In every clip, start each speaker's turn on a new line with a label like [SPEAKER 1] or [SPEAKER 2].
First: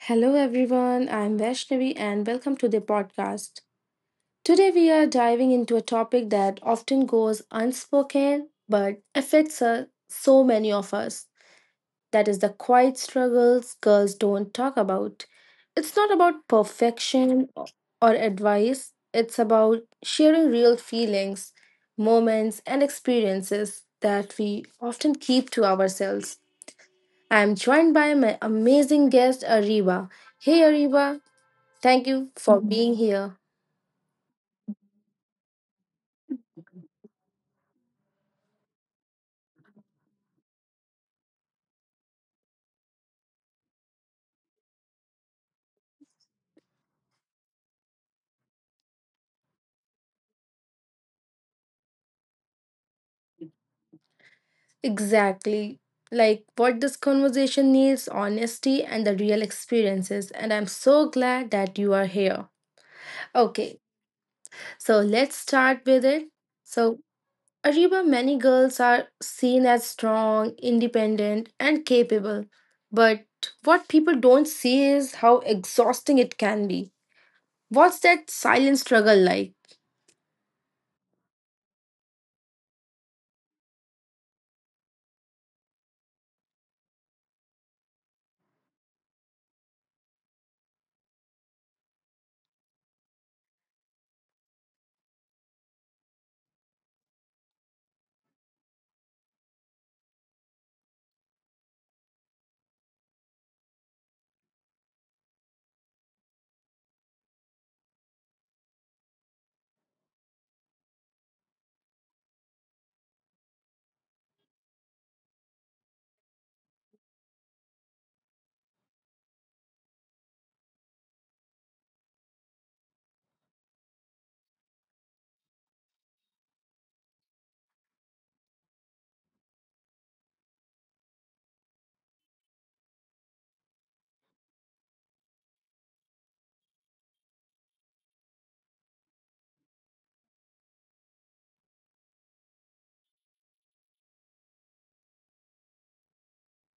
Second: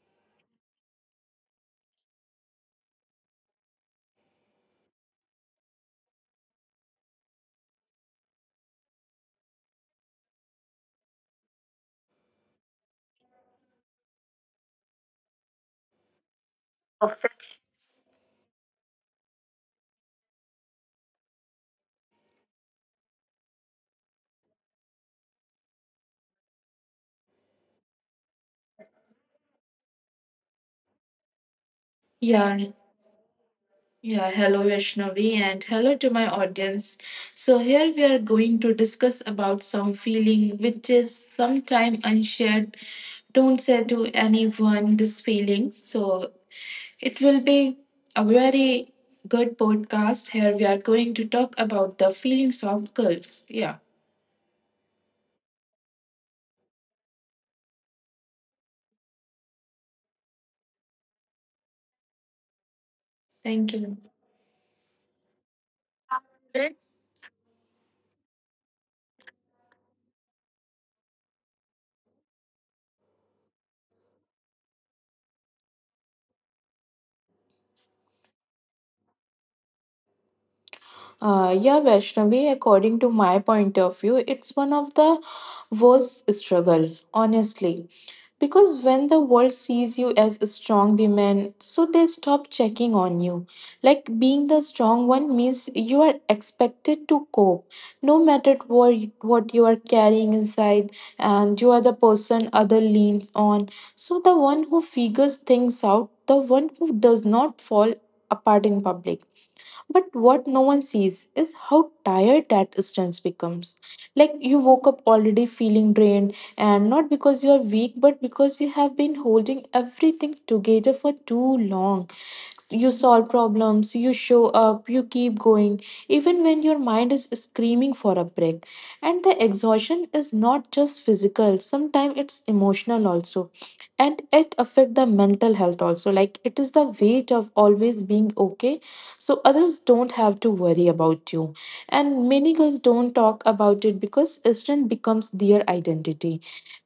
[SPEAKER 1] Hello, everyone. I'm Vaishnavi, and welcome to the podcast. Today, we are diving into a topic that often goes unspoken but affects so many of us. That is the quiet struggles girls don't talk about. It's not about perfection or advice, it's about sharing real feelings, moments, and experiences that we often keep to ourselves. I'm joined by my amazing guest, Ariba. Hey, Ariba. Thank you
[SPEAKER 2] Yeah,
[SPEAKER 1] for Mhm. being here.
[SPEAKER 2] yeah. Hello, Vaishnavi, and hello to my audience. So here we are going to discuss about some feeling which is sometime unshared. Don't say to anyone this feeling. So it will be a very good podcast. Here we are going to talk about the feelings of girls. Yeah.
[SPEAKER 1] Exactly. Like what this conversation needs honesty and the real experiences. And I'm so glad that you are here.
[SPEAKER 2] Thank
[SPEAKER 1] Okay,
[SPEAKER 2] you.
[SPEAKER 1] so let's start with it. So, Ariba, many girls are seen as strong, independent, and capable. But what people don't see is how exhausting it can be. What's that silent struggle like?
[SPEAKER 2] Yeah, Vaishnavi, according to my point of view, it's one of the worst struggle, honestly. Because when the world sees you as a strong woman, so they stop checking on you. Like being the strong one means you are expected to cope, no matter what you are carrying inside, and you are the person other leans on. So the one who figures things out, the one who does not fall apart in public. But what no one sees is how tired that stance becomes. Like you woke up already feeling drained, and not because you are weak, but because you have been holding everything together for too long. You solve problems, you show up, you keep going, even when your mind is screaming for a break. And the exhaustion is not just physical, sometimes it's emotional also. And it affects the mental health also. Like it is the weight of always being okay. So others don't have to worry about you. And many girls don't talk about it because strength becomes their identity.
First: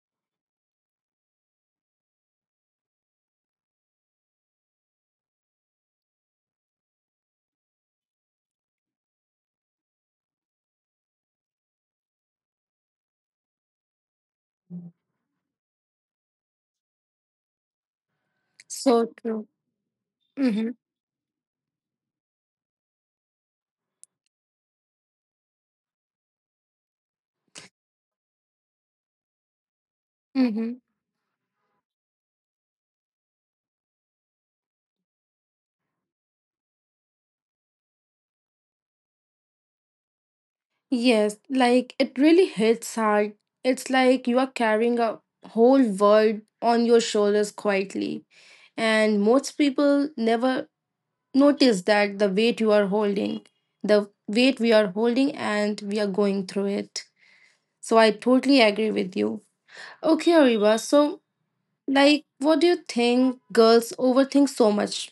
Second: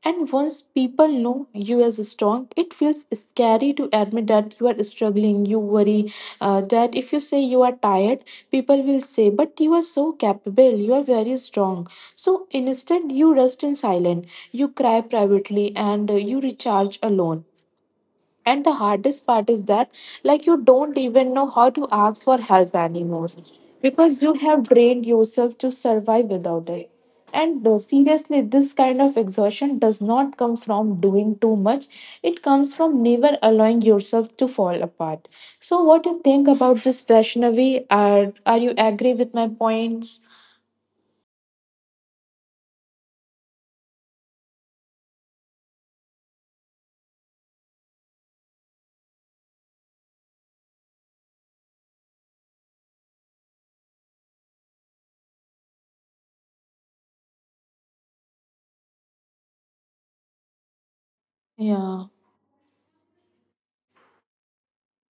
[SPEAKER 2] And once people know you as strong, it feels scary to admit that you are struggling. You worry that if you say you are tired, people will say, but you are so capable, you are very strong. So instead, you rest in silence, you cry privately, and you recharge alone. And the
[SPEAKER 1] So
[SPEAKER 2] hardest
[SPEAKER 1] true.
[SPEAKER 2] part is that, like, you don't even know how to ask for help anymore because you have trained yourself to survive without it. And seriously, this kind of exhaustion does not come
[SPEAKER 1] Mm-hmm.
[SPEAKER 2] from doing too much, it comes from never allowing yourself to fall apart. So, what do you think about this, Vaishnavi? Are you agree with my points?
[SPEAKER 1] Yes, like it really hits hard. It's like you are carrying a whole world on your shoulders quietly. And most people never notice that the weight you are holding, the weight we are holding, and we are going through it. So I totally agree with you. Okay, Ariba, so
[SPEAKER 2] Yeah.
[SPEAKER 1] like what do you think girls overthink so much,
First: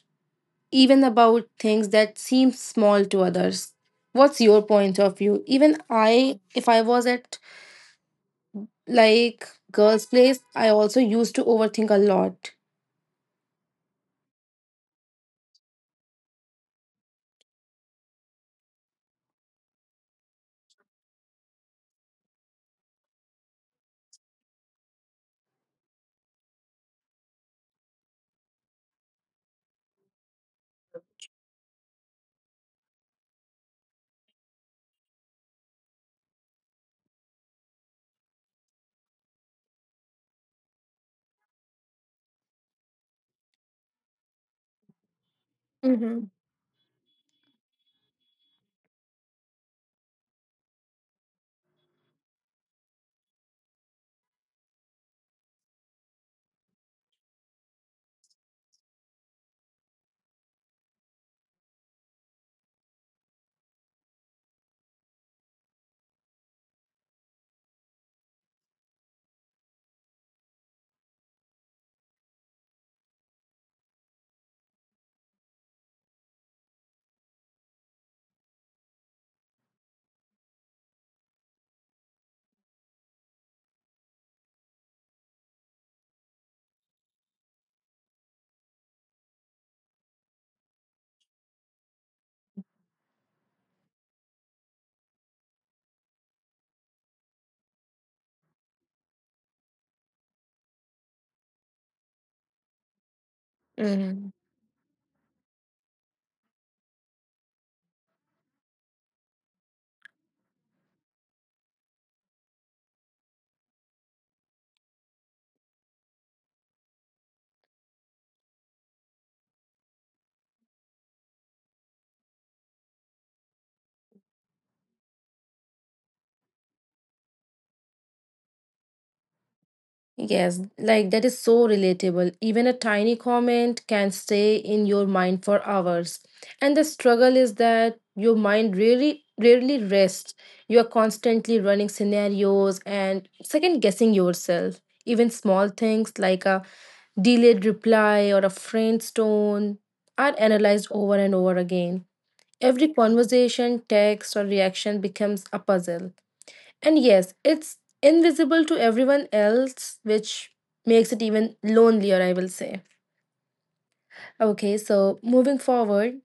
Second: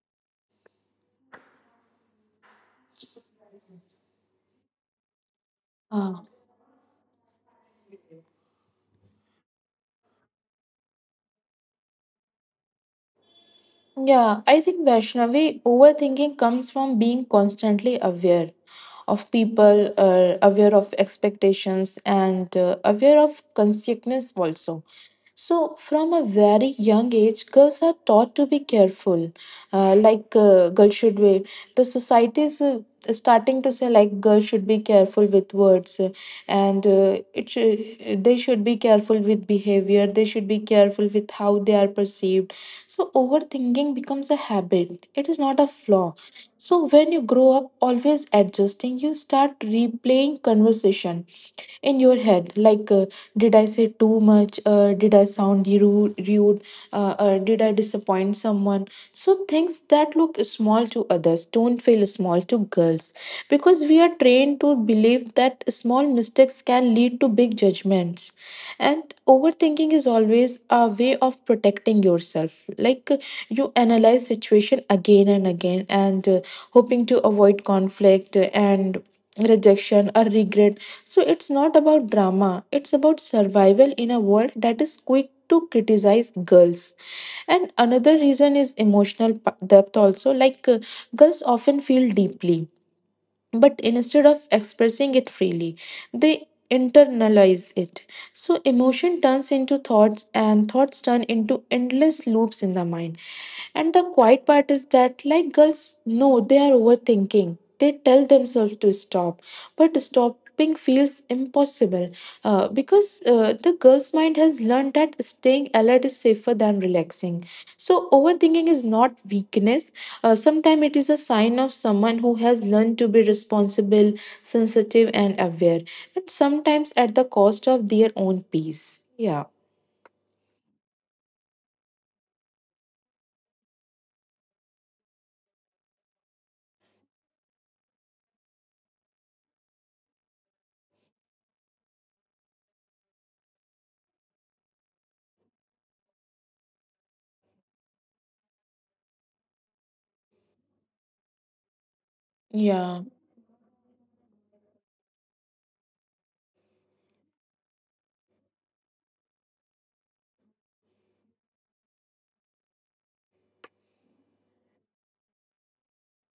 [SPEAKER 1] even about things that seem small to others? What's your point of view? Even
[SPEAKER 2] Uh.
[SPEAKER 1] I, if I was at like girls' place, I also used to overthink a lot.
[SPEAKER 2] Yeah, I think, Vaishnavi, overthinking comes from being constantly aware of people, aware of expectations, and aware of consequences also. So, from a very young age, girls are taught to be careful. Like, girls should be. The society is starting to say, like, girls should be careful with words, and they should be careful with behavior, they should be careful with how they are perceived, so overthinking becomes a habit, it is not a flaw.
[SPEAKER 1] Mm-hmm.
[SPEAKER 2] So, when you grow up always adjusting, you start replaying conversation in your head like did I say too much? Did I sound rude? Did I disappoint someone? So, things that look small to others don't feel small to girls because we are trained to believe that small mistakes can lead to big judgments. And overthinking is always a way of protecting yourself. Like you analyze situation again and again and hoping to avoid conflict and rejection or regret, so it's not about drama, it's about survival in a world that is quick to criticize girls. And another reason is emotional depth also, like girls often feel deeply but instead of expressing it freely, they internalize it. So emotion turns into thoughts, and thoughts turn into endless loops in the mind. And the
[SPEAKER 1] Mm-hmm.
[SPEAKER 2] quiet part is that, like, girls know they are overthinking, they tell themselves to stop, but stopping feels impossible because the girl's mind has learned that staying alert is safer than relaxing. So, overthinking is not weakness. Sometimes it is a sign of someone who has learned to be responsible, sensitive, and aware, and sometimes at the cost of their own peace. Yeah.
[SPEAKER 1] Yes, like that is so relatable. Even a tiny comment can stay in your mind for hours. And the struggle is that your mind really rarely rests. You are constantly running scenarios and second guessing yourself. Even small things like a delayed reply or a friend's tone are analyzed over and over again.
[SPEAKER 2] Yeah.
[SPEAKER 1] Every conversation, text, or reaction becomes a puzzle. And yes, it's invisible to everyone else, which makes it even lonelier, I will say. Okay, so moving forward,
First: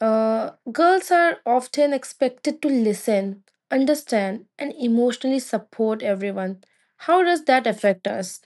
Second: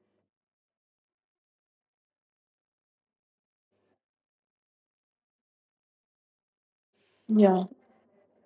[SPEAKER 1] girls are often expected to listen, understand, and emotionally support everyone. How does
[SPEAKER 2] Yeah.
[SPEAKER 1] that affect us?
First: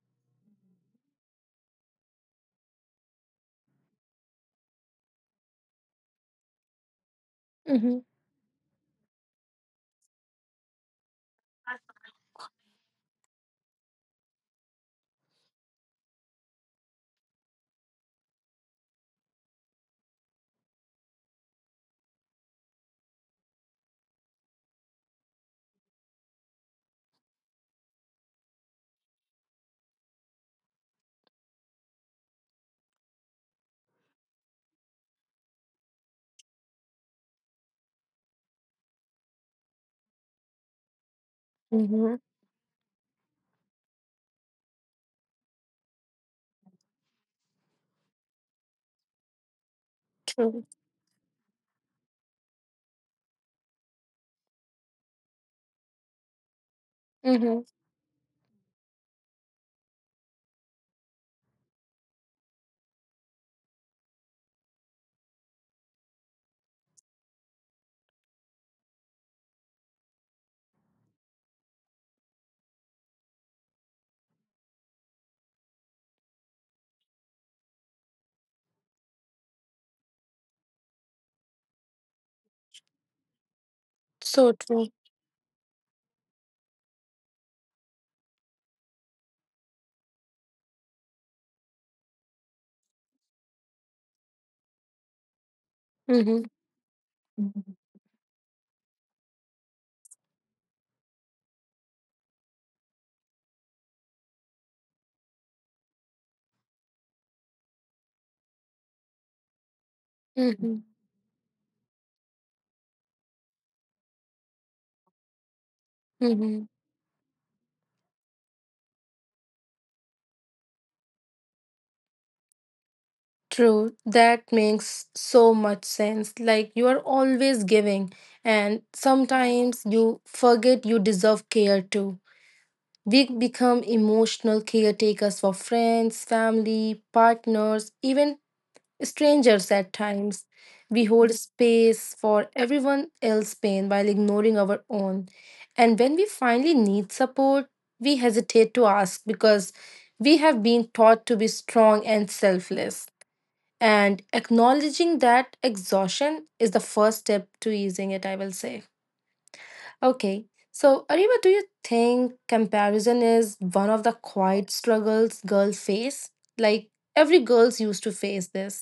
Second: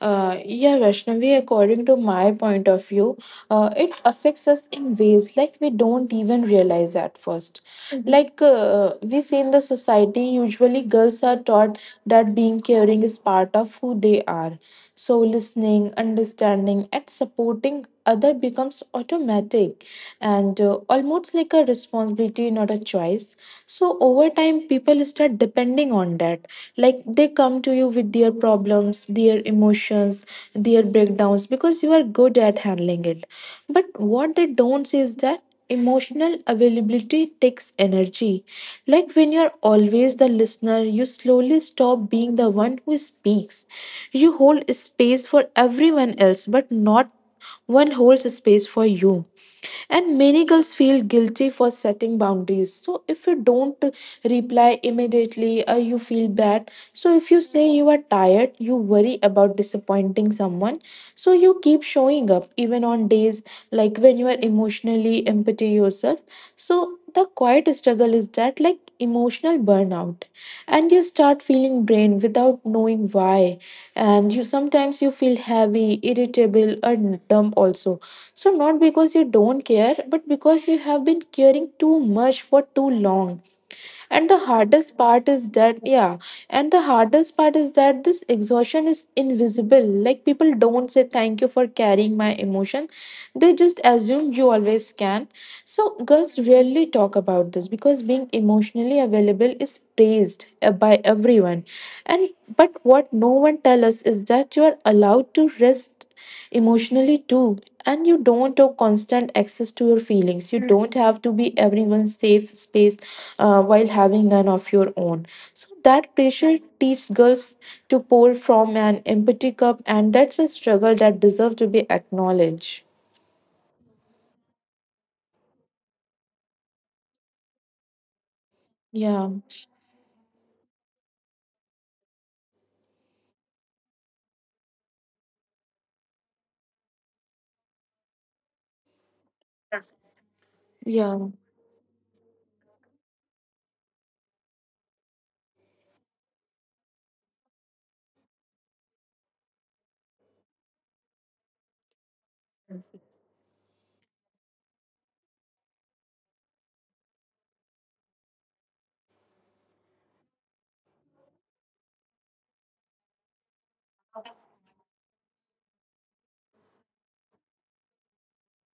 [SPEAKER 2] Yeah, Vaishnavi, according to my point of view, it affects us in ways like we don't even realize at 1st.
[SPEAKER 1] Mm-hmm.
[SPEAKER 2] Like we see in the society, usually girls are taught that being caring is part of who they are. So, listening, understanding, and supporting other becomes automatic and almost like a responsibility, not a choice. So over time people start depending on that, like they come to you with their problems, their emotions, their breakdowns because you are good at handling it. But what they don't see is that emotional availability takes energy. Like when you're always the listener, you slowly stop
[SPEAKER 1] Mm-hmm.
[SPEAKER 2] being the one who speaks. You hold space for everyone else but not one holds a space for you. And many
[SPEAKER 1] True.
[SPEAKER 2] girls feel guilty for setting boundaries, so if you don't reply immediately, or you feel bad, so if you
[SPEAKER 1] Mm-hmm.
[SPEAKER 2] say you are tired, you worry about disappointing someone. So you keep showing up even on days like when you are emotionally empty yourself. So the quiet struggle is that, like, emotional burnout, and you start feeling drained without knowing why. And you sometimes you feel heavy, irritable, or dumb also. So, not because you don't care, but because you have been caring too much for too long. And the
[SPEAKER 1] So true.
[SPEAKER 2] hardest part is that, yeah, and the hardest part is that this exhaustion is invisible. Like, people don't say thank you for carrying my emotion, they just assume you always can. So, girls
[SPEAKER 1] Mm-hmm.
[SPEAKER 2] rarely talk about this because being emotionally available is praised by everyone. And but what no one tells us is that you are allowed to rest emotionally too, and you don't have constant access to your feelings. You
[SPEAKER 1] Mm-hmm.
[SPEAKER 2] don't have to be everyone's safe space while having none of your own. So that pressure
[SPEAKER 1] Mm-hmm.
[SPEAKER 2] teaches girls to pour from an empty cup, and that's a struggle that deserves to be acknowledged.
[SPEAKER 1] True, that makes so much sense. Like you are always giving, and
[SPEAKER 2] Yeah,
[SPEAKER 1] sometimes you forget you deserve care too. We become emotional caretakers for friends, family, partners, even strangers at times. We
[SPEAKER 2] yeah.
[SPEAKER 1] hold space for everyone else's pain while ignoring our own. And when we finally need support, we hesitate to ask because we have been taught to be strong and selfless. And acknowledging that exhaustion is the first step to easing it, I will say. Okay, so Ariba, do you think comparison is one of the quiet struggles girls face? Like every girls used to face this.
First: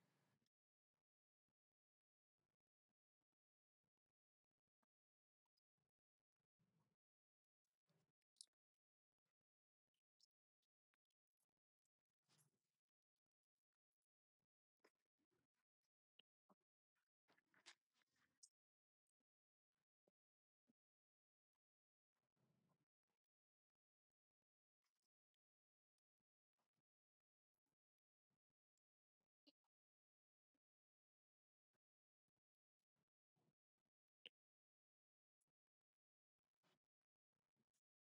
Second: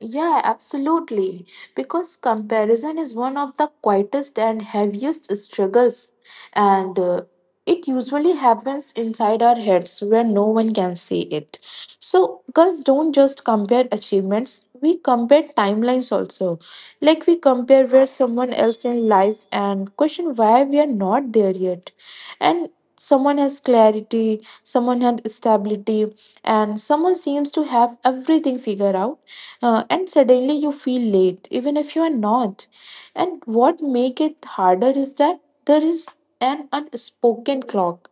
[SPEAKER 2] Yeah, absolutely. Because comparison is one of the quietest and heaviest struggles, and it usually happens inside our heads where no one can see it. So, girls don't just compare achievements, we compare timelines also. Like, we compare where someone else in life and question why we are not there yet. And someone has clarity, someone had stability, and someone seems to have everything figured out, and suddenly you feel late even if you are not. And what make it harder is that there is an unspoken clock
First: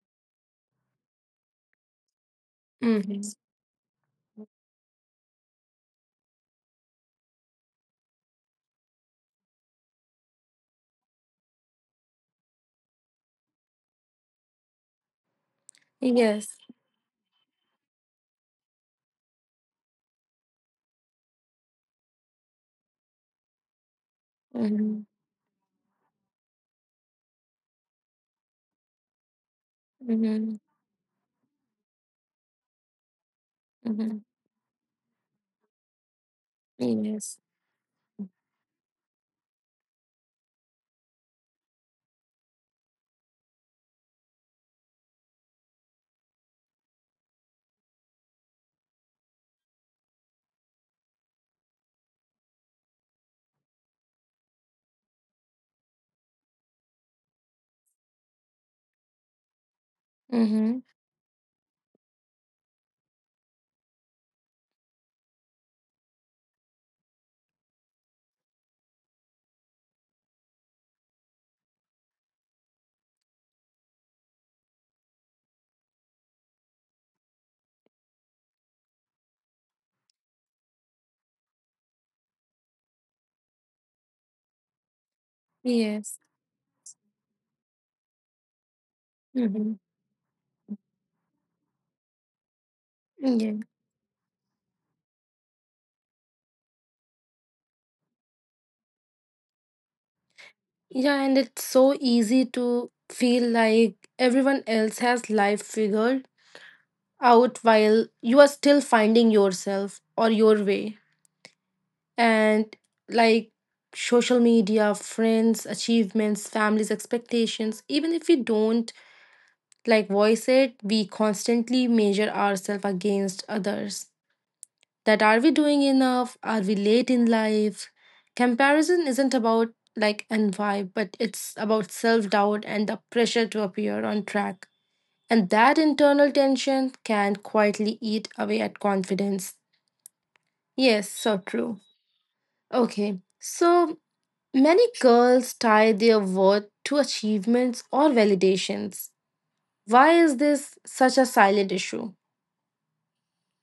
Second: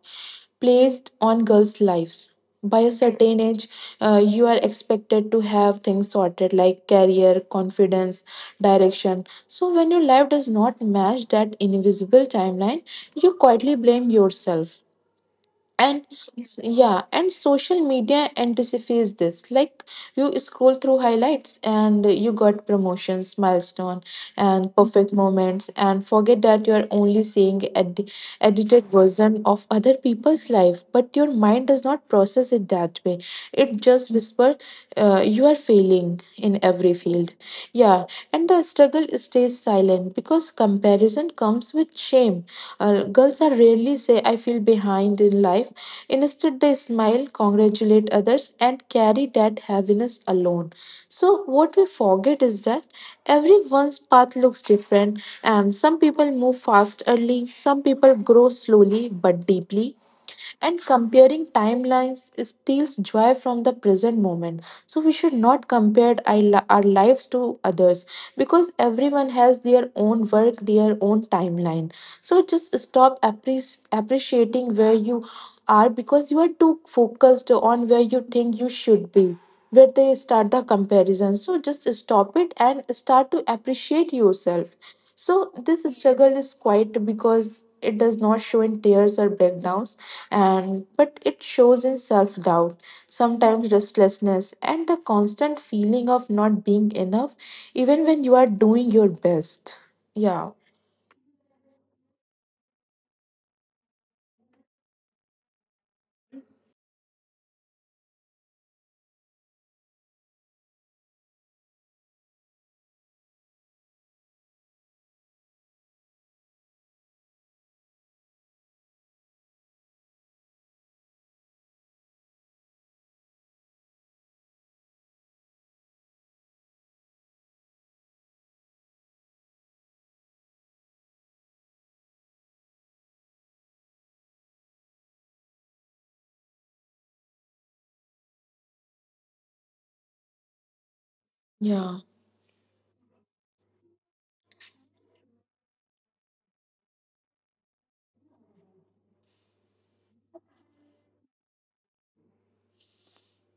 [SPEAKER 2] placed on girls lives. By a
[SPEAKER 1] Mm-hmm.
[SPEAKER 2] certain age, you are expected to have things sorted, like career, confidence, direction. So when your life does not match that invisible timeline, you quietly blame yourself. And
[SPEAKER 1] Yes.
[SPEAKER 2] yeah, and social media anticipates this, like you scroll through highlights and you got promotions, milestone, and
[SPEAKER 1] Mm-hmm.
[SPEAKER 2] perfect moments and forget that you're only seeing edited version of other people's
[SPEAKER 1] Mm-hmm.
[SPEAKER 2] life, but your mind does not process it that way. It just whisper, you are failing in every
[SPEAKER 1] Mm-hmm.
[SPEAKER 2] field.
[SPEAKER 1] Yes.
[SPEAKER 2] Yeah. And the struggle stays silent because comparison comes with shame. Girls are rarely say, I feel behind in life. Instead, they smile, congratulate others, and carry that heaviness alone. So, what we forget is that everyone's path looks different, and some people move fast early, some people grow slowly but deeply.
[SPEAKER 1] Mm-hmm.
[SPEAKER 2] And comparing timelines steals joy from the present moment. So we should not compare our lives to others because everyone has their own work, their own timeline. So just stop appreciating where you are because you are too focused on where you think you should be. Where they start the comparison. So just stop it and start to appreciate yourself. So this
[SPEAKER 1] Yes.
[SPEAKER 2] struggle is quiet because it does not show in tears or
[SPEAKER 1] Mm-hmm.
[SPEAKER 2] breakdowns, and but it shows in self-doubt,
[SPEAKER 1] Yeah.
[SPEAKER 2] sometimes restlessness and the constant feeling of not being enough even when you are doing your best. Yeah.
[SPEAKER 1] Yeah, and it's so easy to feel like everyone else has life figured out while you are still finding yourself or your way. And like social media, friends, achievements, family's expectations, even if we don't like voice it, we constantly measure ourselves against others. That are we doing enough? Are we late in life? Comparison isn't about like and why, but it's about self doubt and the pressure to appear on track. And that internal tension can quietly eat away at confidence. Yes, so true.
[SPEAKER 2] Yeah.
[SPEAKER 1] Okay, so many girls tie their worth to achievements or validations. Why is this such a silent issue?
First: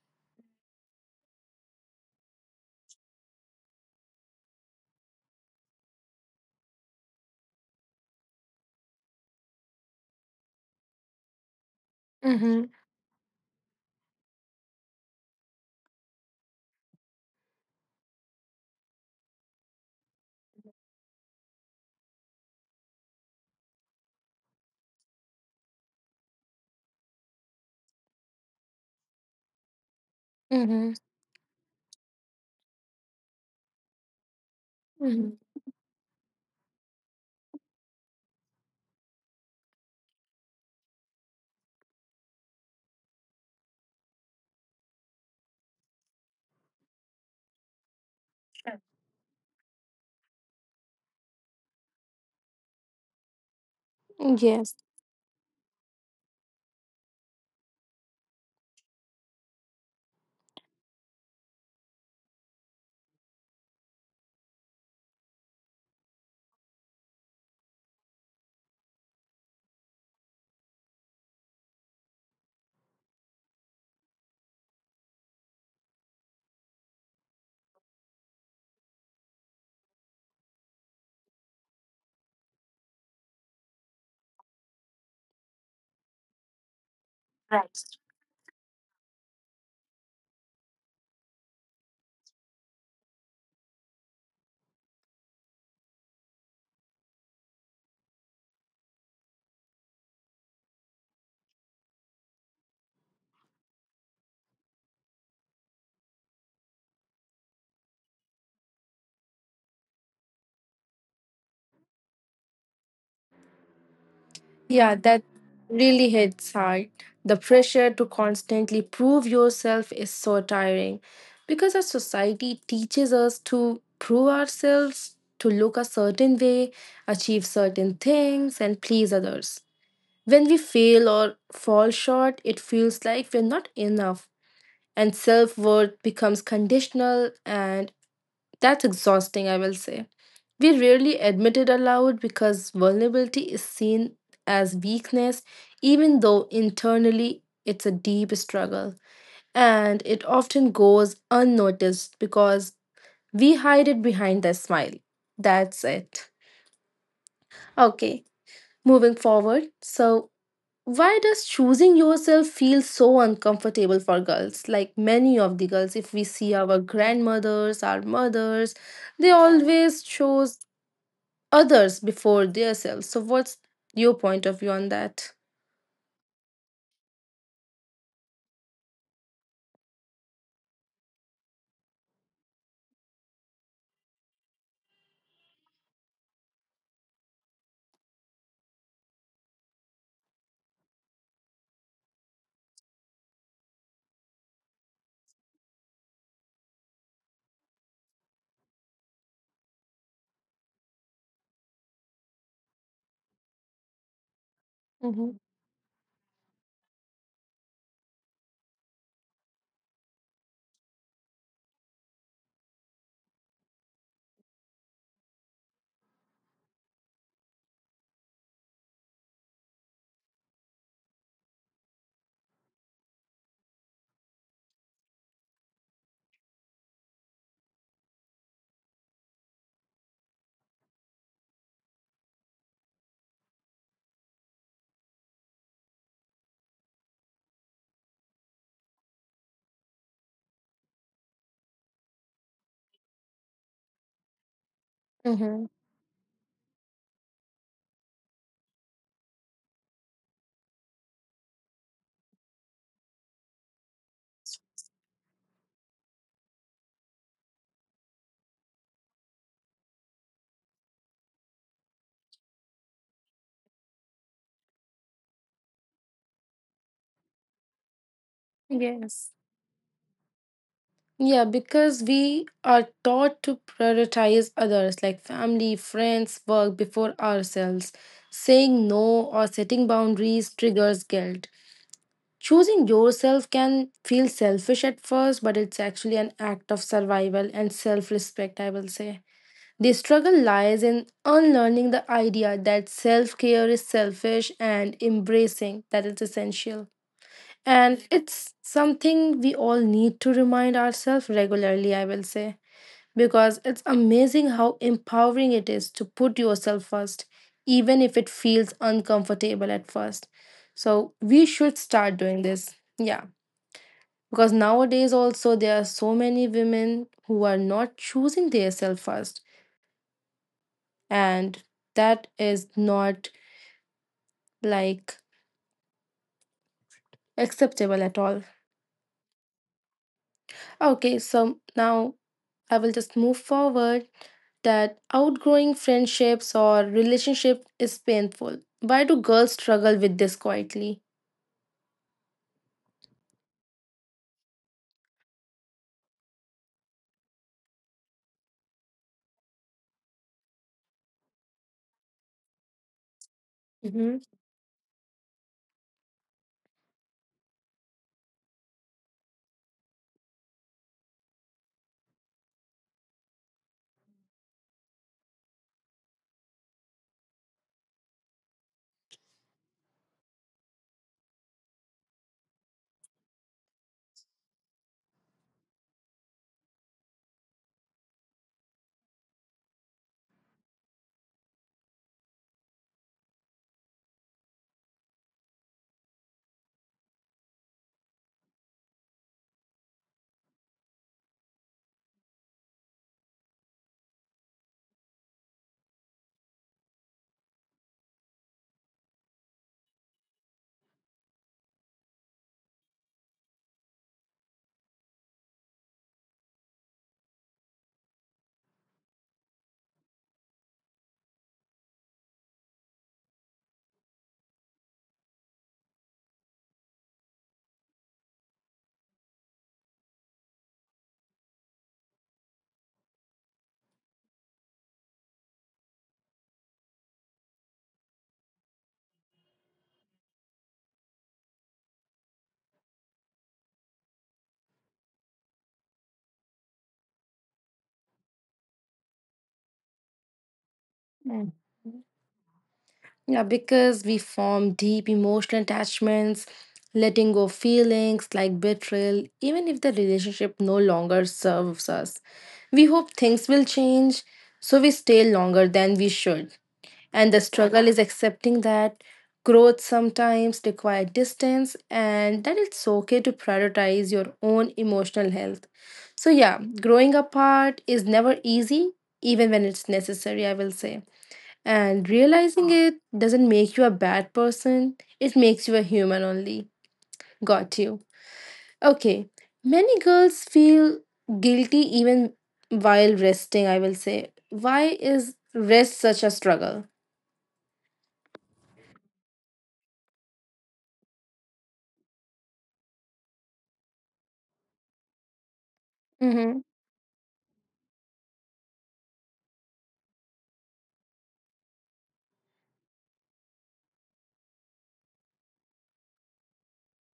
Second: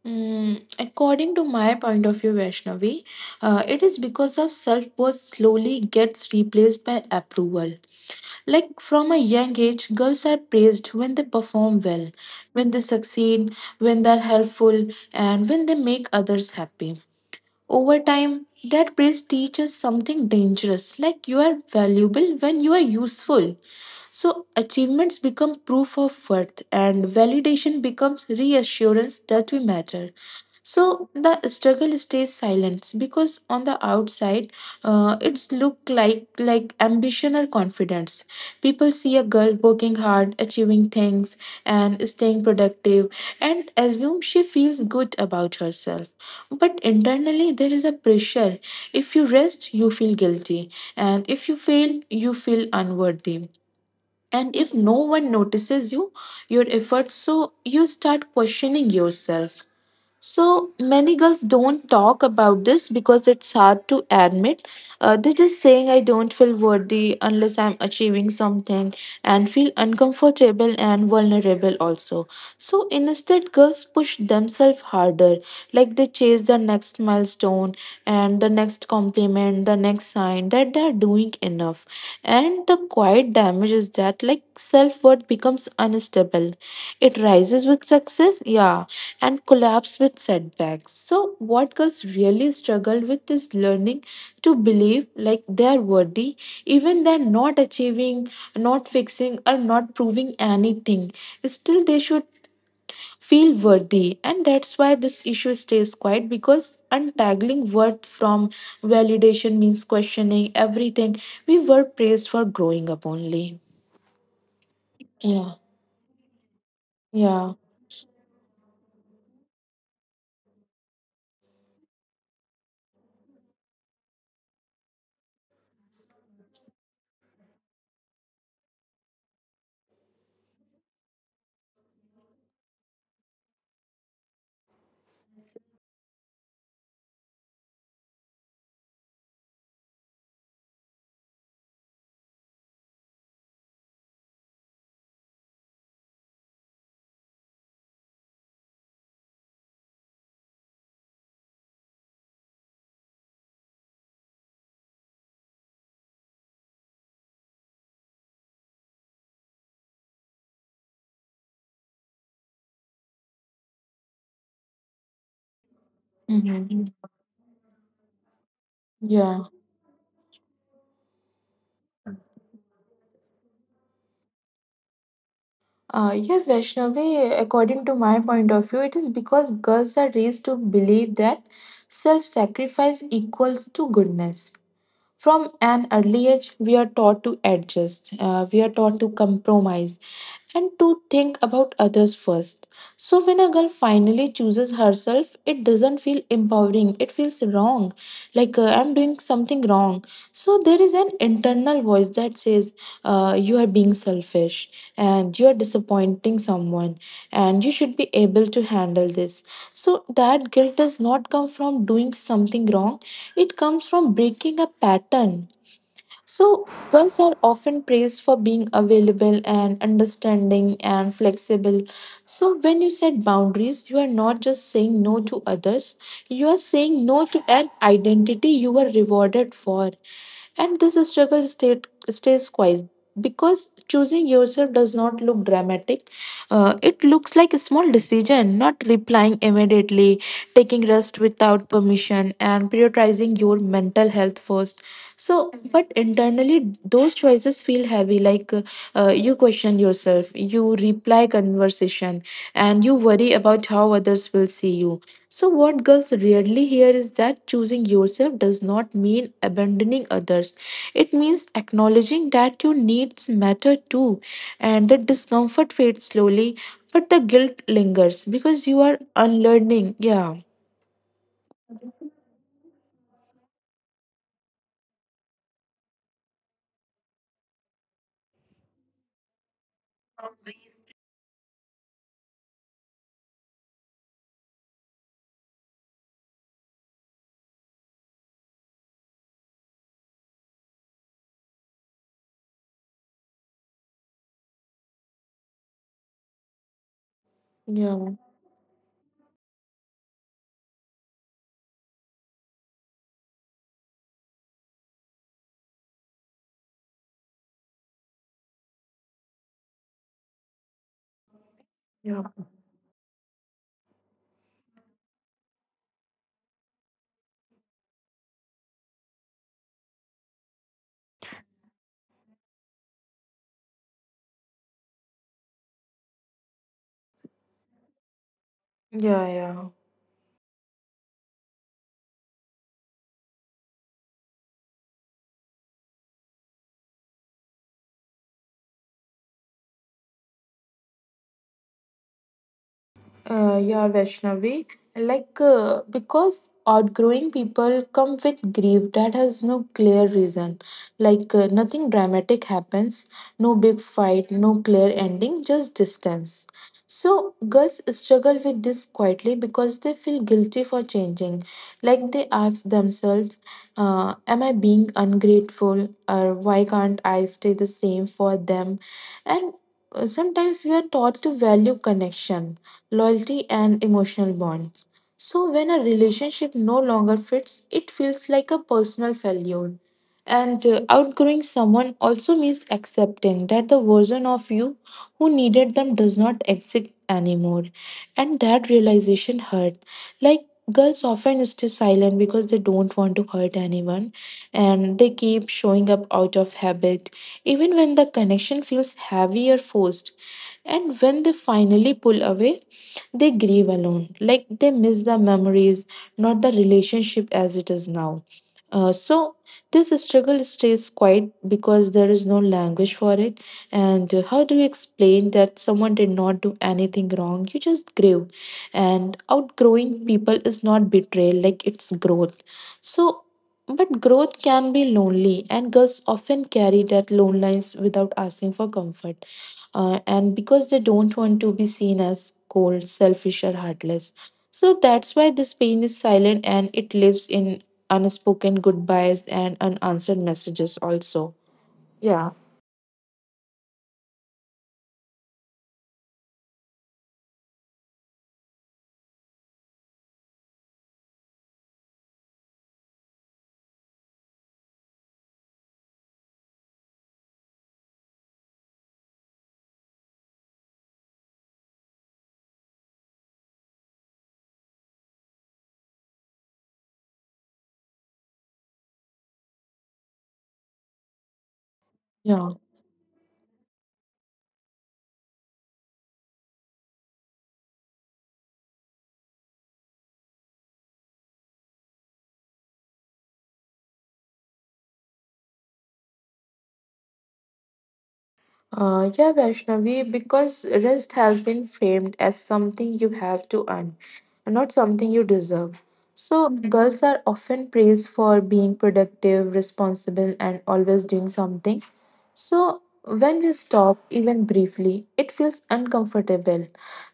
[SPEAKER 2] Mm, according to my point of view, Vaishnavi, it is because of self worth slowly gets replaced by approval. Like from a young age, girls are praised when they perform well,
[SPEAKER 1] Mm-hmm.
[SPEAKER 2] when they succeed, when they're helpful, and when they make others happy. Over time, that praise teaches something dangerous, like you are valuable when you are useful. So achievements become proof of worth and validation becomes reassurance that we matter.
[SPEAKER 1] Mm-hmm.
[SPEAKER 2] So the struggle stays silent because on the outside, it's
[SPEAKER 1] Mm-hmm.
[SPEAKER 2] look like ambition or confidence. People see a girl working hard, achieving things, and staying productive, and assume she feels good about herself. But internally, there is a pressure. If you rest, you feel guilty, and if you fail, you feel unworthy. And if
[SPEAKER 1] Yes.
[SPEAKER 2] no one notices you, your efforts, so you start questioning yourself. So many girls don't talk about this because it's hard to admit. They're just saying, I don't feel worthy unless I'm achieving something, and feel uncomfortable and vulnerable also. So instead, girls push themselves harder, like they chase the next milestone and the next compliment, the next sign that they're doing enough. And the quiet damage is that, like, self worth becomes unstable. It rises with
[SPEAKER 1] Right.
[SPEAKER 2] success, yeah, and collapse with setbacks. So, what girls really struggle with is learning to believe like they're worthy, even they're not achieving, not fixing, or not proving anything. Still, they should feel worthy, and that's why this issue stays quiet because untangling worth from validation means questioning everything. We were praised for growing up only.
[SPEAKER 1] Yeah, that
[SPEAKER 2] Yeah.
[SPEAKER 1] really hits hard. The
[SPEAKER 2] Yeah.
[SPEAKER 1] pressure to constantly prove yourself is so tiring because our society teaches us to prove ourselves, to look a certain way, achieve certain things, and please others. When we fail or fall short, it feels like we're not enough, and self worth becomes conditional, and that's exhausting, I will say. We rarely admit it aloud because vulnerability is seen as weakness, even though internally it's a deep struggle. And it often goes unnoticed because we hide it behind the smile. That's it. Okay, moving forward. So, why does choosing yourself feel so uncomfortable for girls? Like many of the girls, if we see our
[SPEAKER 2] Mhm.
[SPEAKER 1] grandmothers, our mothers, they
[SPEAKER 2] Yeah.
[SPEAKER 1] always chose others before themselves. So, what's your point of view on that?
[SPEAKER 2] Yeah, Vaishnavi, according to my point of view, it is because girls are raised to believe that self sacrifice equals to goodness. From an early age, we are taught to adjust, we are taught to compromise, and to think about others first. So, when a girl finally chooses herself, it doesn't feel empowering, it feels wrong like I'm doing something wrong. So there is an internal voice that says, you are being selfish,
[SPEAKER 1] Mm-hmm.
[SPEAKER 2] and you are disappointing someone, and you should be able to handle this. So that guilt does not come from doing something wrong, it comes from breaking a pattern. So, girls are often praised for being available and understanding and flexible. So, when you set boundaries, you are not just saying no to others, you are saying no to an identity you were rewarded for. And this struggle state, stays quiet because choosing yourself does not look dramatic. It looks like a small decision: not replying immediately, taking rest without permission, and prioritizing your mental health first. So,
[SPEAKER 1] Mm-hmm.
[SPEAKER 2] but internally, those choices feel heavy. Like you question yourself, you reply conversation, and you worry about how others will see you. So, what girls rarely hear is that choosing yourself does not mean abandoning others. It means acknowledging that your needs matter too, and the discomfort fades slowly, but the guilt lingers because you are
[SPEAKER 1] Yes.
[SPEAKER 2] unlearning. Yeah,
[SPEAKER 1] Yeah, because we are taught to prioritize others like family, friends, work before ourselves. Saying no or setting boundaries triggers guilt. Choosing yourself can feel selfish at first, but it's actually an act of survival and self respect, I will say. The struggle lies in unlearning the idea that self care is selfish and embracing that it's essential. And
[SPEAKER 2] yeah,
[SPEAKER 1] it's something we all need to remind ourselves regularly, I will say, because it's amazing how empowering it is to put yourself first, even if it feels uncomfortable at first. So we should start doing this. Yeah, because nowadays also there are so many women who are not choosing their self first, and that is not like acceptable at all.
[SPEAKER 2] yeah, yeah.
[SPEAKER 1] Okay, so now I will just move forward that outgrowing friendships or relationship is painful. Why do girls struggle with this quietly?
[SPEAKER 2] Yeah, Vaishnavi. Like, because outgrowing people come with grief that has no clear reason. Like, nothing dramatic happens, no big
[SPEAKER 1] Hmm.
[SPEAKER 2] fight, no clear ending, just distance. So Gus struggle with this quietly because they feel guilty for changing. Like they ask themselves, "Am I being ungrateful, or why can't I stay the same for them?" And sometimes we are taught to value connection, loyalty, and emotional bonds. So when a relationship no longer fits, it feels like a personal failure. And outgrowing someone also means accepting that the version of you who needed them does not exist anymore. And that realization hurt. Like girls often stay silent because they don't want to hurt anyone, and they keep showing up out of habit, even when the connection feels heavy or forced. And when they finally pull away, they grieve alone. Like they miss the memories, not the relationship as it is now. So this struggle stays quiet because there is no language for it. And how do you explain that someone did not do anything wrong? You just grew. And outgrowing people is not betrayal, like it's growth. So, but growth can be lonely, and girls often carry that loneliness without asking for comfort. And because they don't want to be seen as cold, selfish, or heartless. So that's why this pain is silent, and it lives in unspoken goodbyes and unanswered messages also. Yeah.
[SPEAKER 1] Yeah, because we form deep emotional attachments, letting go feelings like betrayal, even if the relationship no longer serves us. We hope things will change, so we stay longer than we should. And the struggle is accepting that growth sometimes requires distance and that it's okay to prioritize your own emotional health. So, yeah, growing apart is never easy, even when it's necessary, I will say. And
[SPEAKER 2] Yeah.
[SPEAKER 1] realizing it doesn't make you a bad person, it makes you a human only. Got you. Okay, many girls feel guilty even while resting, I will say. Why is rest such a struggle?
[SPEAKER 2] Yeah, Vaishnavi, because rest has been framed as something you have to earn, not something you deserve. So,
[SPEAKER 1] Mm-hmm.
[SPEAKER 2] mhm, girls are often praised for being productive, responsible, and always doing something. So, when we stop, even briefly, it feels uncomfortable,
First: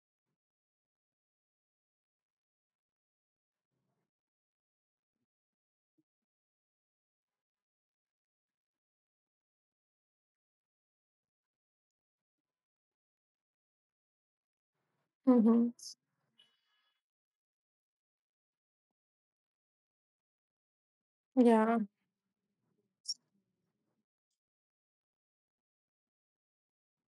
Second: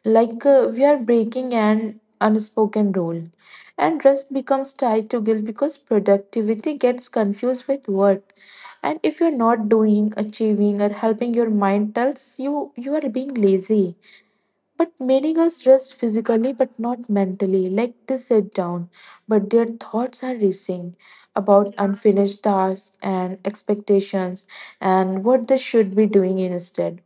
[SPEAKER 2] like we are breaking an unspoken rule. And rest becomes tied to guilt because productivity gets confused with work, and if you're not doing, achieving, or helping, your mind tells you you are being lazy. But many girls
[SPEAKER 1] Mm-hmm.
[SPEAKER 2] rest physically but not mentally. Like they sit down, but their thoughts are racing about
[SPEAKER 1] Yeah.
[SPEAKER 2] unfinished tasks and expectations and what they should be doing instead.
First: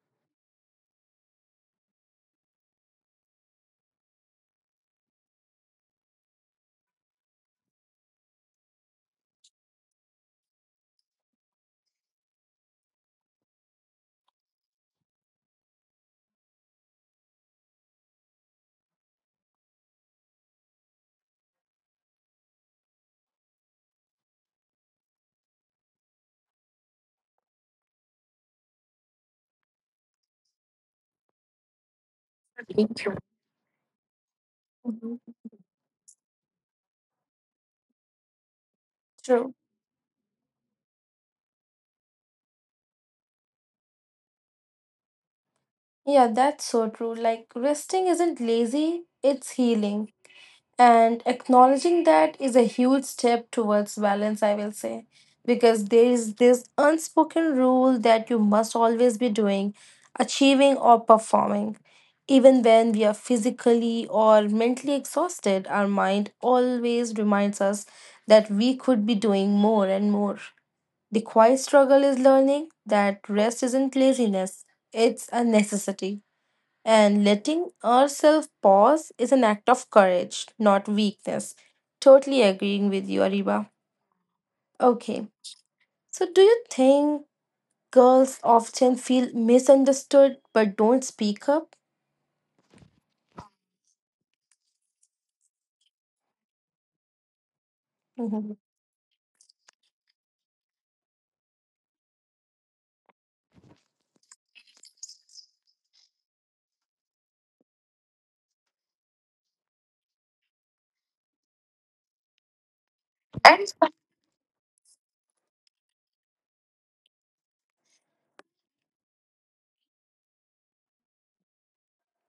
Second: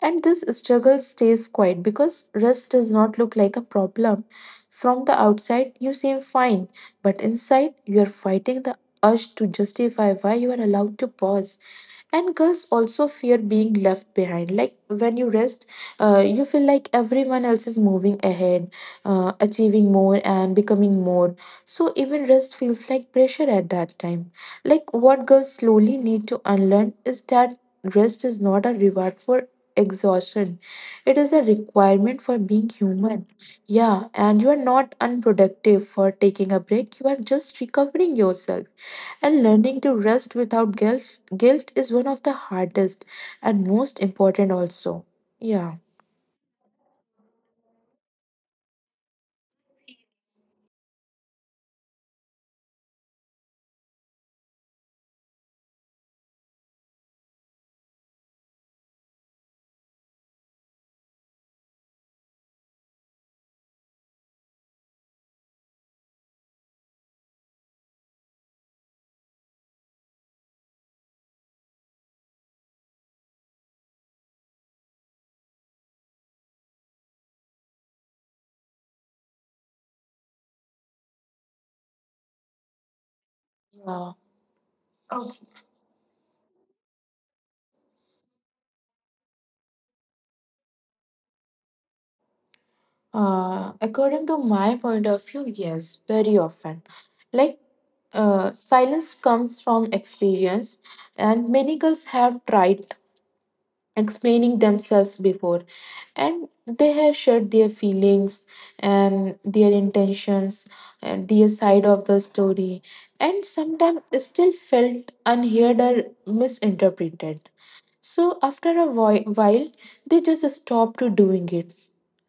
[SPEAKER 2] And this struggle stays quiet because rest does not look like a problem. From the outside, you seem fine, but inside, you are fighting the urge to justify why you are allowed to pause. And girls also fear being left behind. Like when you rest, you feel like everyone else is moving ahead, achieving more, and becoming more. So even rest feels like pressure at that time. Like what girls slowly need to unlearn is that rest is not a reward for exhaustion. It is a requirement for being
[SPEAKER 1] Mm-hmm.
[SPEAKER 2] human. Yeah, and you are not unproductive for taking a break. You are just recovering yourself. And
[SPEAKER 1] True.
[SPEAKER 2] learning to rest without guilt is one of the hardest and most important also. Yeah.
[SPEAKER 1] Yeah, that's so true. Like resting isn't lazy, it's healing. And acknowledging that is a huge step towards balance, I will say, because there is this unspoken rule that you must always be doing, achieving, or performing. Even when we are physically or mentally exhausted, our mind always reminds us that we could be doing more and more. The quiet struggle is learning that rest isn't laziness, it's a necessity. And letting ourselves pause is an act of courage, not weakness. Totally agreeing with you, Ariba.
[SPEAKER 2] Yeah.
[SPEAKER 1] Okay, so do you think girls often feel misunderstood but don't speak up?
[SPEAKER 2] According to my point of view, yes, very often. Like,
[SPEAKER 1] Mhm.
[SPEAKER 2] silence comes from experience, and many girls have tried explaining themselves before, and they have shared their feelings and their intentions and their side of the story, and
[SPEAKER 1] And
[SPEAKER 2] sometimes still felt unheard or misinterpreted. So after while, they just stop to doing it,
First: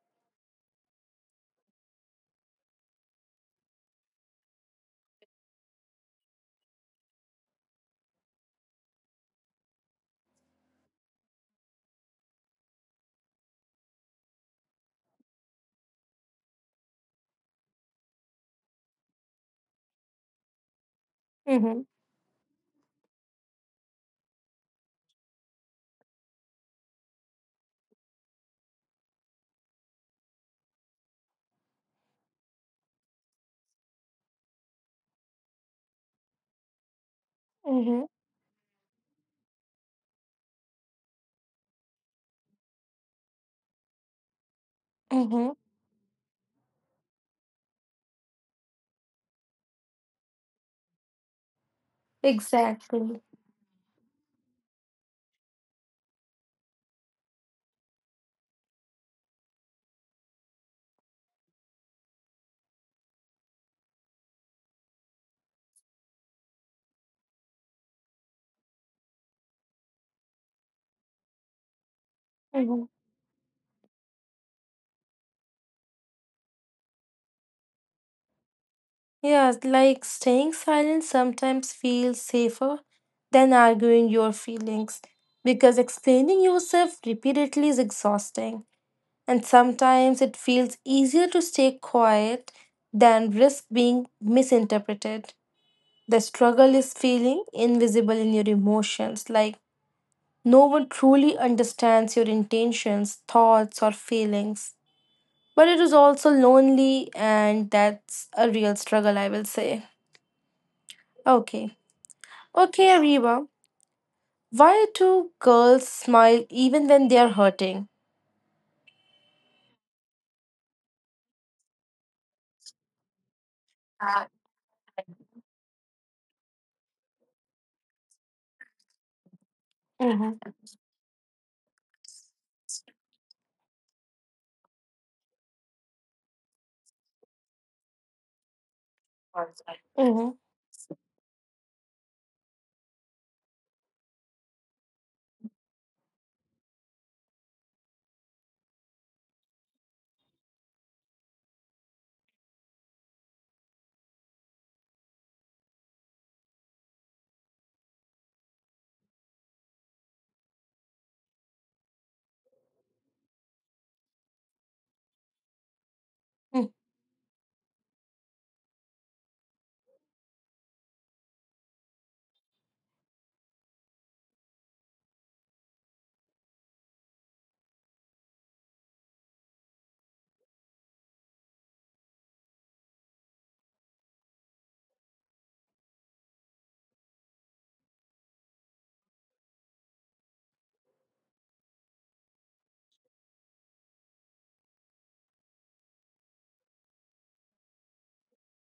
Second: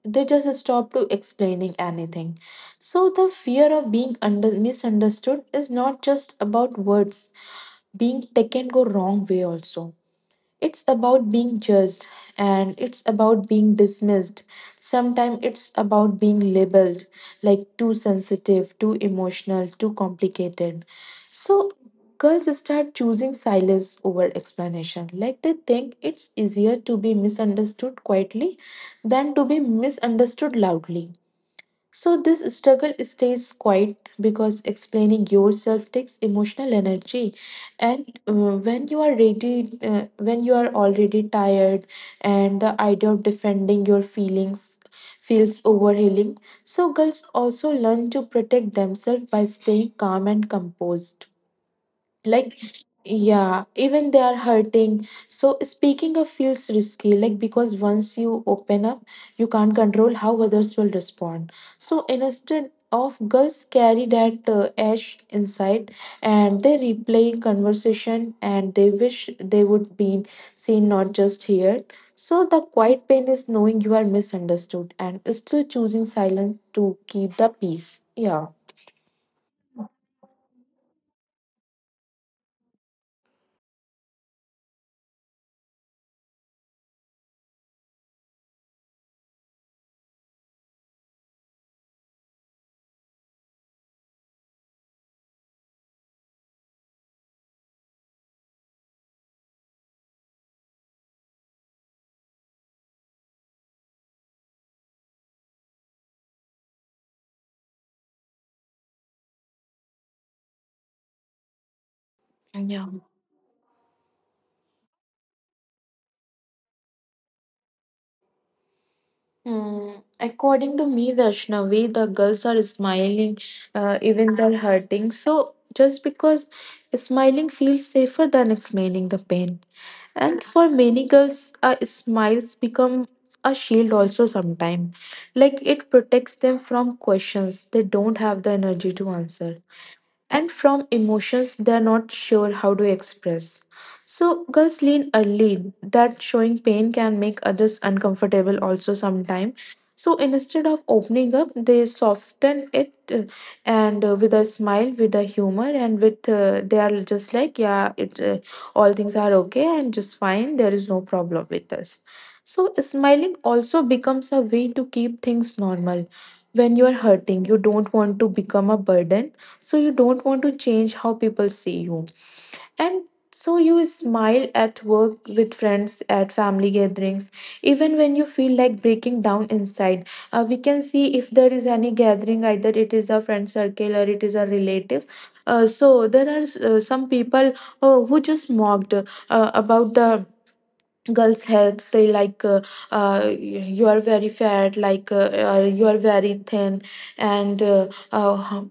[SPEAKER 2] they just stop to explaining anything. So the fear of being misunderstood is not just about words being taken go wrong way also, it's about being judged, and it's about being dismissed. Sometimes it's about being labeled like too sensitive, too emotional, too complicated. So
[SPEAKER 1] Mm-hmm.
[SPEAKER 2] girls start choosing silence over explanation. Like they think it's easier to be misunderstood quietly than to be misunderstood loudly. So, this struggle stays quiet because explaining yourself takes emotional energy.
[SPEAKER 1] Mm-hmm.
[SPEAKER 2] And when you are already tired, and the idea of defending your feelings
[SPEAKER 1] Mm-hmm.
[SPEAKER 2] feels overwhelming, so girls also learn to protect themselves by staying calm and composed, like
[SPEAKER 1] Exactly.
[SPEAKER 2] yeah, even they are hurting. So speaking of feels risky, like because once you open up, you can't control how others will respond. So instead of, girls carry that ash inside, and they replay conversation, and they wish they would be seen, not just heard. So the
[SPEAKER 1] Mm-hmm.
[SPEAKER 2] quiet pain is knowing you are misunderstood and still choosing silence to keep the peace. Yeah.
[SPEAKER 1] Yes, like staying silent sometimes feels safer than arguing your feelings because explaining yourself repeatedly is exhausting. And sometimes it feels easier to stay quiet than risk being misinterpreted. The struggle is feeling invisible in your emotions, like no one truly understands your intentions, thoughts, or feelings. But it is also lonely, and that's a real struggle, I will say. Okay.
[SPEAKER 2] Yeah.
[SPEAKER 1] Okay, Ariba, why do girls smile even when they are hurting?
[SPEAKER 2] Hmm. According to me, Vaishnavi, the girls are smiling even they're hurting. So just because smiling feels safer than explaining the pain. And
[SPEAKER 1] Mm-hmm.
[SPEAKER 2] for many girls, smiles become a shield also sometime. Like it protects them from questions they don't have the energy to answer,
[SPEAKER 1] Mm-hmm.
[SPEAKER 2] and from emotions they're not sure how to express. So girls lean early that showing pain can make others uncomfortable also sometime. So instead of opening up, they soften it, and with a smile, with a humor, and with they are just like yeah, it all things are okay and just fine. There is no problem with us. So smiling also becomes a way to keep things normal. When you are hurting, you don't want to become a burden, so you don't want to change how people see you. And so you smile at work, with friends, at family gatherings, even when you feel like breaking down inside. We can see if there is any gathering, either it is a friend circle or it is a relatives. So there are some people who just mocked about the girl's health. They like, you are very fat, like you are very thin, and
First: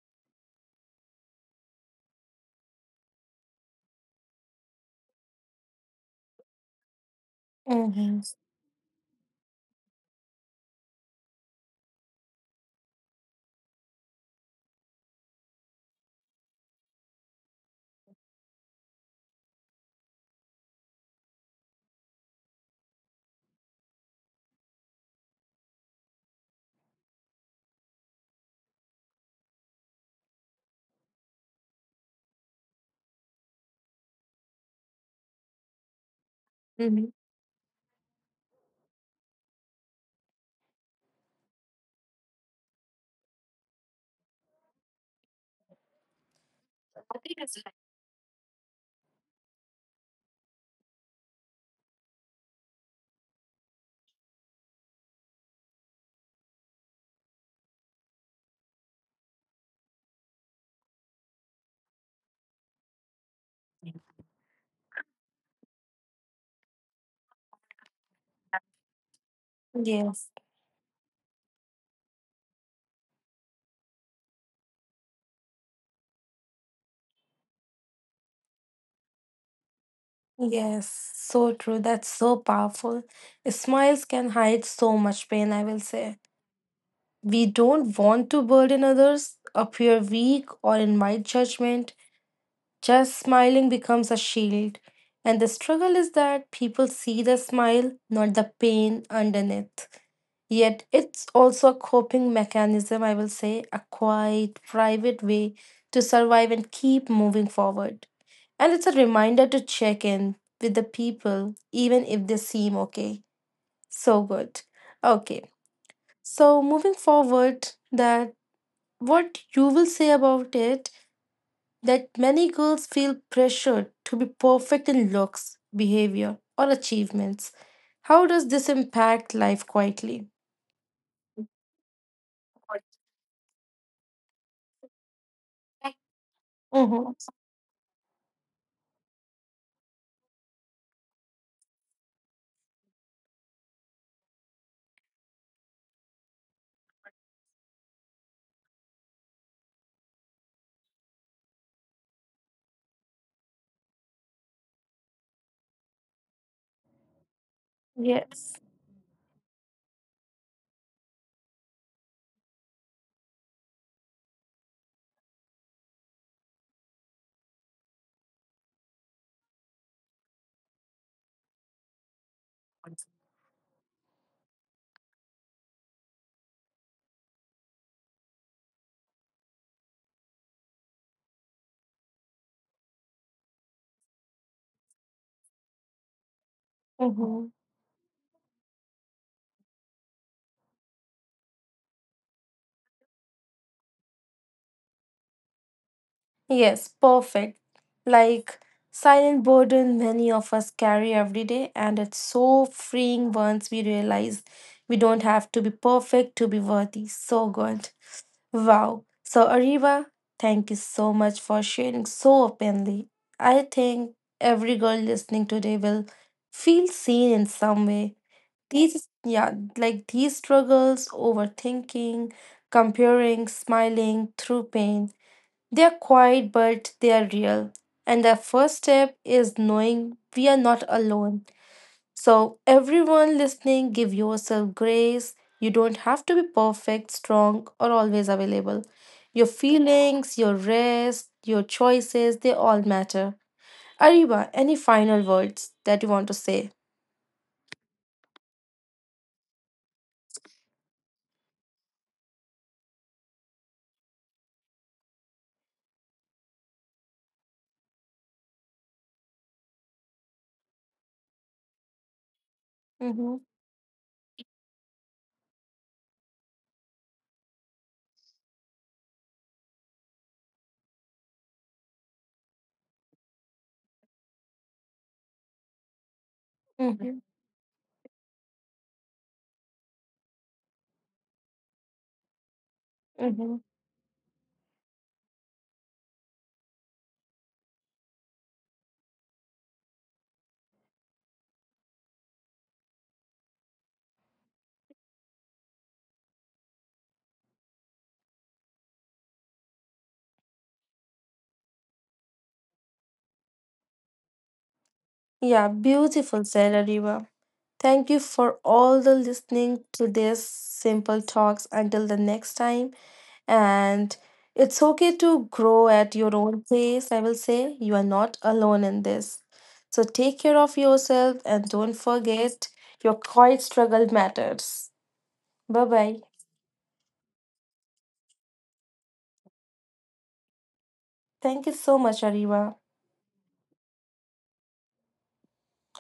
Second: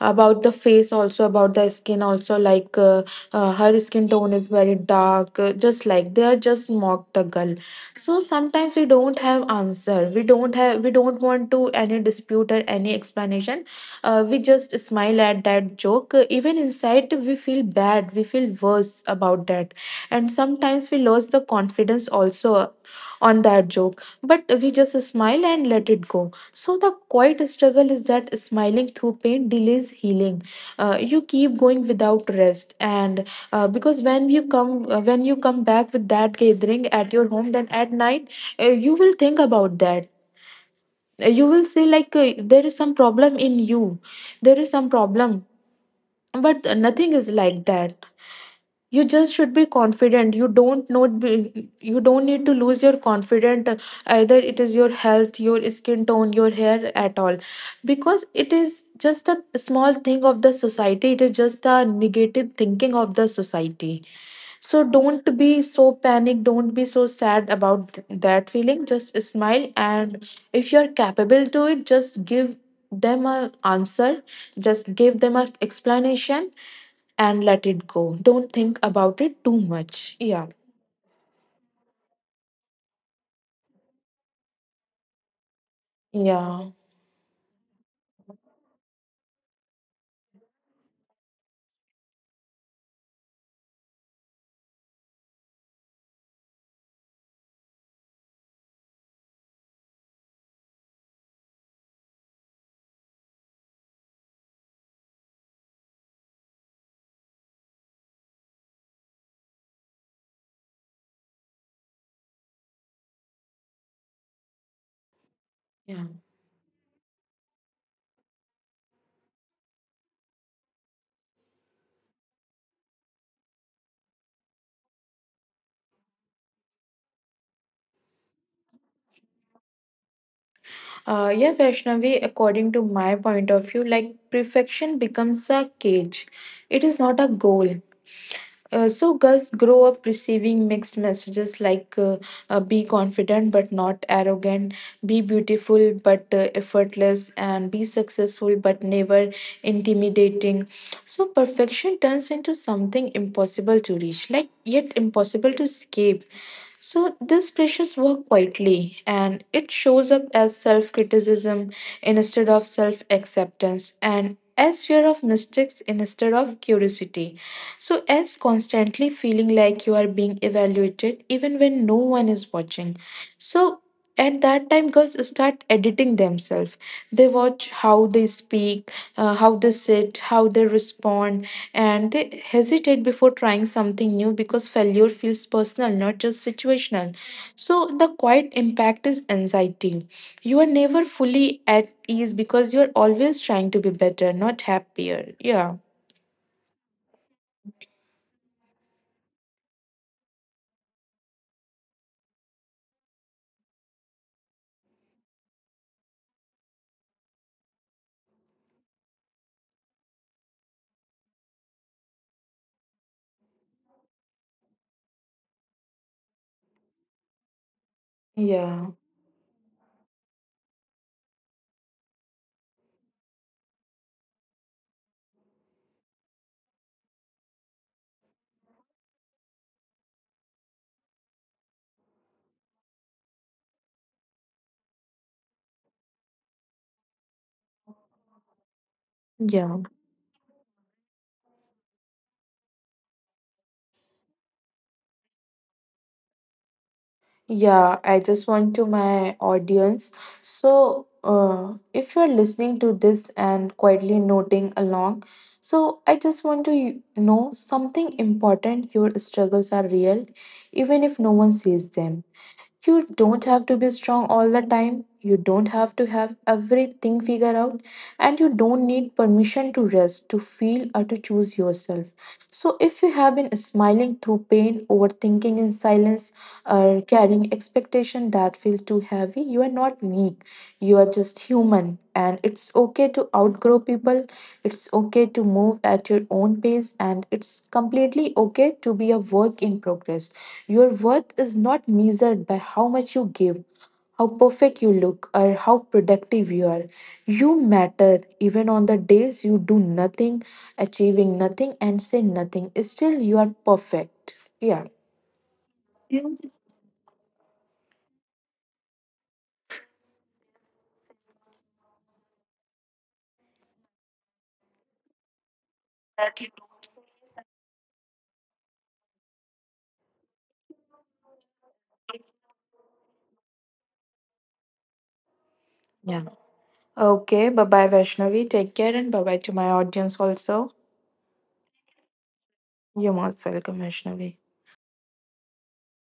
[SPEAKER 2] about the face also, about the skin also, like her skin tone is very dark. Just like they are just mock the girl. So
[SPEAKER 1] Mm-hmm.
[SPEAKER 2] sometimes we don't have answer, we don't have, we don't want to any dispute or any explanation. We just smile at that joke. Even inside we feel bad, we feel worse about that, and sometimes we lose the confidence also on that joke, but we just smile and let it go. So the quiet struggle is that smiling through pain delays healing. You keep going without rest, and because when you come back with that gathering
[SPEAKER 1] Mm-hmm.
[SPEAKER 2] at your home, then at night, you will think about that. You will say like there is some problem in you, there is some problem, but nothing is like that. You just should be confident, you don't not be, you don't need to lose your confidence, either it is your health, your skin tone, your hair at all, because it is just a small thing of the society, it is just a negative thinking of the society. So don't be so panic, don't be so sad about that feeling, just smile. And
[SPEAKER 1] Yes.
[SPEAKER 2] if you're capable to it, just give them a answer, just give them a explanation and let it go. Don't think about it too much. Yeah.
[SPEAKER 1] Yes, so true. That's so powerful. Smiles can hide so much pain, I will say.
[SPEAKER 2] Yeah.
[SPEAKER 1] We don't want to burden others, appear weak, or invite judgment. Just smiling becomes a shield. And the struggle is that people see the smile, not the pain underneath. Yet it's also a coping mechanism, I will say, a quiet, private way to survive and keep moving forward. And it's a reminder to check in with the people, even if they seem okay. So good. Okay.
[SPEAKER 2] Yeah.
[SPEAKER 1] So moving forward, that what you will say about it that many girls feel pressured to be perfect in looks, behavior, or achievements. How does this impact life quietly?
[SPEAKER 2] Yeah, Vaishnavi, according to my point of view, like perfection becomes a cage. It is not a
[SPEAKER 1] Mm-hmm.
[SPEAKER 2] goal. So girls grow up receiving mixed messages, like be confident but not arrogant, be beautiful but effortless, and be successful but never intimidating. So perfection turns into something impossible to reach, like yet impossible to escape. So, these pressures work
[SPEAKER 1] Yes.
[SPEAKER 2] quietly, and it shows up as self criticism instead of self acceptance, and as fear of mistakes instead of curiosity. So, as constantly feeling like you are being evaluated even when no one is watching. So, at that time girls start editing themselves, they watch how they speak, how they sit, how they respond, and they hesitate before trying something new because failure feels personal, not just situational.
[SPEAKER 1] Mm-hmm.
[SPEAKER 2] So the quiet impact is anxiety. You are never fully at ease because you're always trying to be better, not happier. Yeah.
[SPEAKER 1] Yes, perfect. Like silent burden many of us carry every day, and it's so freeing once we realize we don't have to be perfect to be worthy. So good. Wow. So, Ariba, thank you so much for sharing so openly. I think every girl listening today will feel seen in some way.
[SPEAKER 2] Yeah.
[SPEAKER 1] These, yeah, like these struggles, overthinking, comparing, smiling through pain, they are quiet, but they are real. And the first step is knowing we are not alone. So, everyone listening, give yourself grace. You don't have to be perfect, strong, or always available. Your
[SPEAKER 2] Yeah.
[SPEAKER 1] feelings, your rest, your choices, they all matter. Ariba, any final words that you want to say?
[SPEAKER 2] Yeah, I just want to my audience. So, if you're listening to this and quietly noting along, so I just want to know something important. Your struggles are real, even if no one sees them. You
[SPEAKER 1] Mm-hmm.
[SPEAKER 2] don't have to be strong all the time. You don't have to have everything figured out, and you don't need permission to rest, to feel, or to choose yourself. So, if you have been smiling through pain, overthinking in silence, or
[SPEAKER 1] Mm-hmm.
[SPEAKER 2] carrying expectation that feel too heavy, you are not weak. You are just human, and it's okay to
[SPEAKER 1] Mm-hmm.
[SPEAKER 2] outgrow people. It's okay to move at your own pace, and it's completely okay to be a work in progress. Your worth is not measured by how much you give, how perfect you look, or how productive you are. You matter even on the days you do nothing, achieving nothing, and say nothing. Still, you are perfect. Yeah.
[SPEAKER 1] Yeah, beautiful said Ariba. Thank you for all the listening to this simple talks. Until the next time. And it's okay to grow at your own pace, I will say. You are not alone in this. So take care of yourself and don't forget your quiet struggle matters. Bye bye.
[SPEAKER 2] Yeah. Okay. Bye bye, Vaishnavi. Take care and bye bye to my audience also.
[SPEAKER 1] Thank you so much, Ariva.
[SPEAKER 2] You're most welcome, Vaishnavi.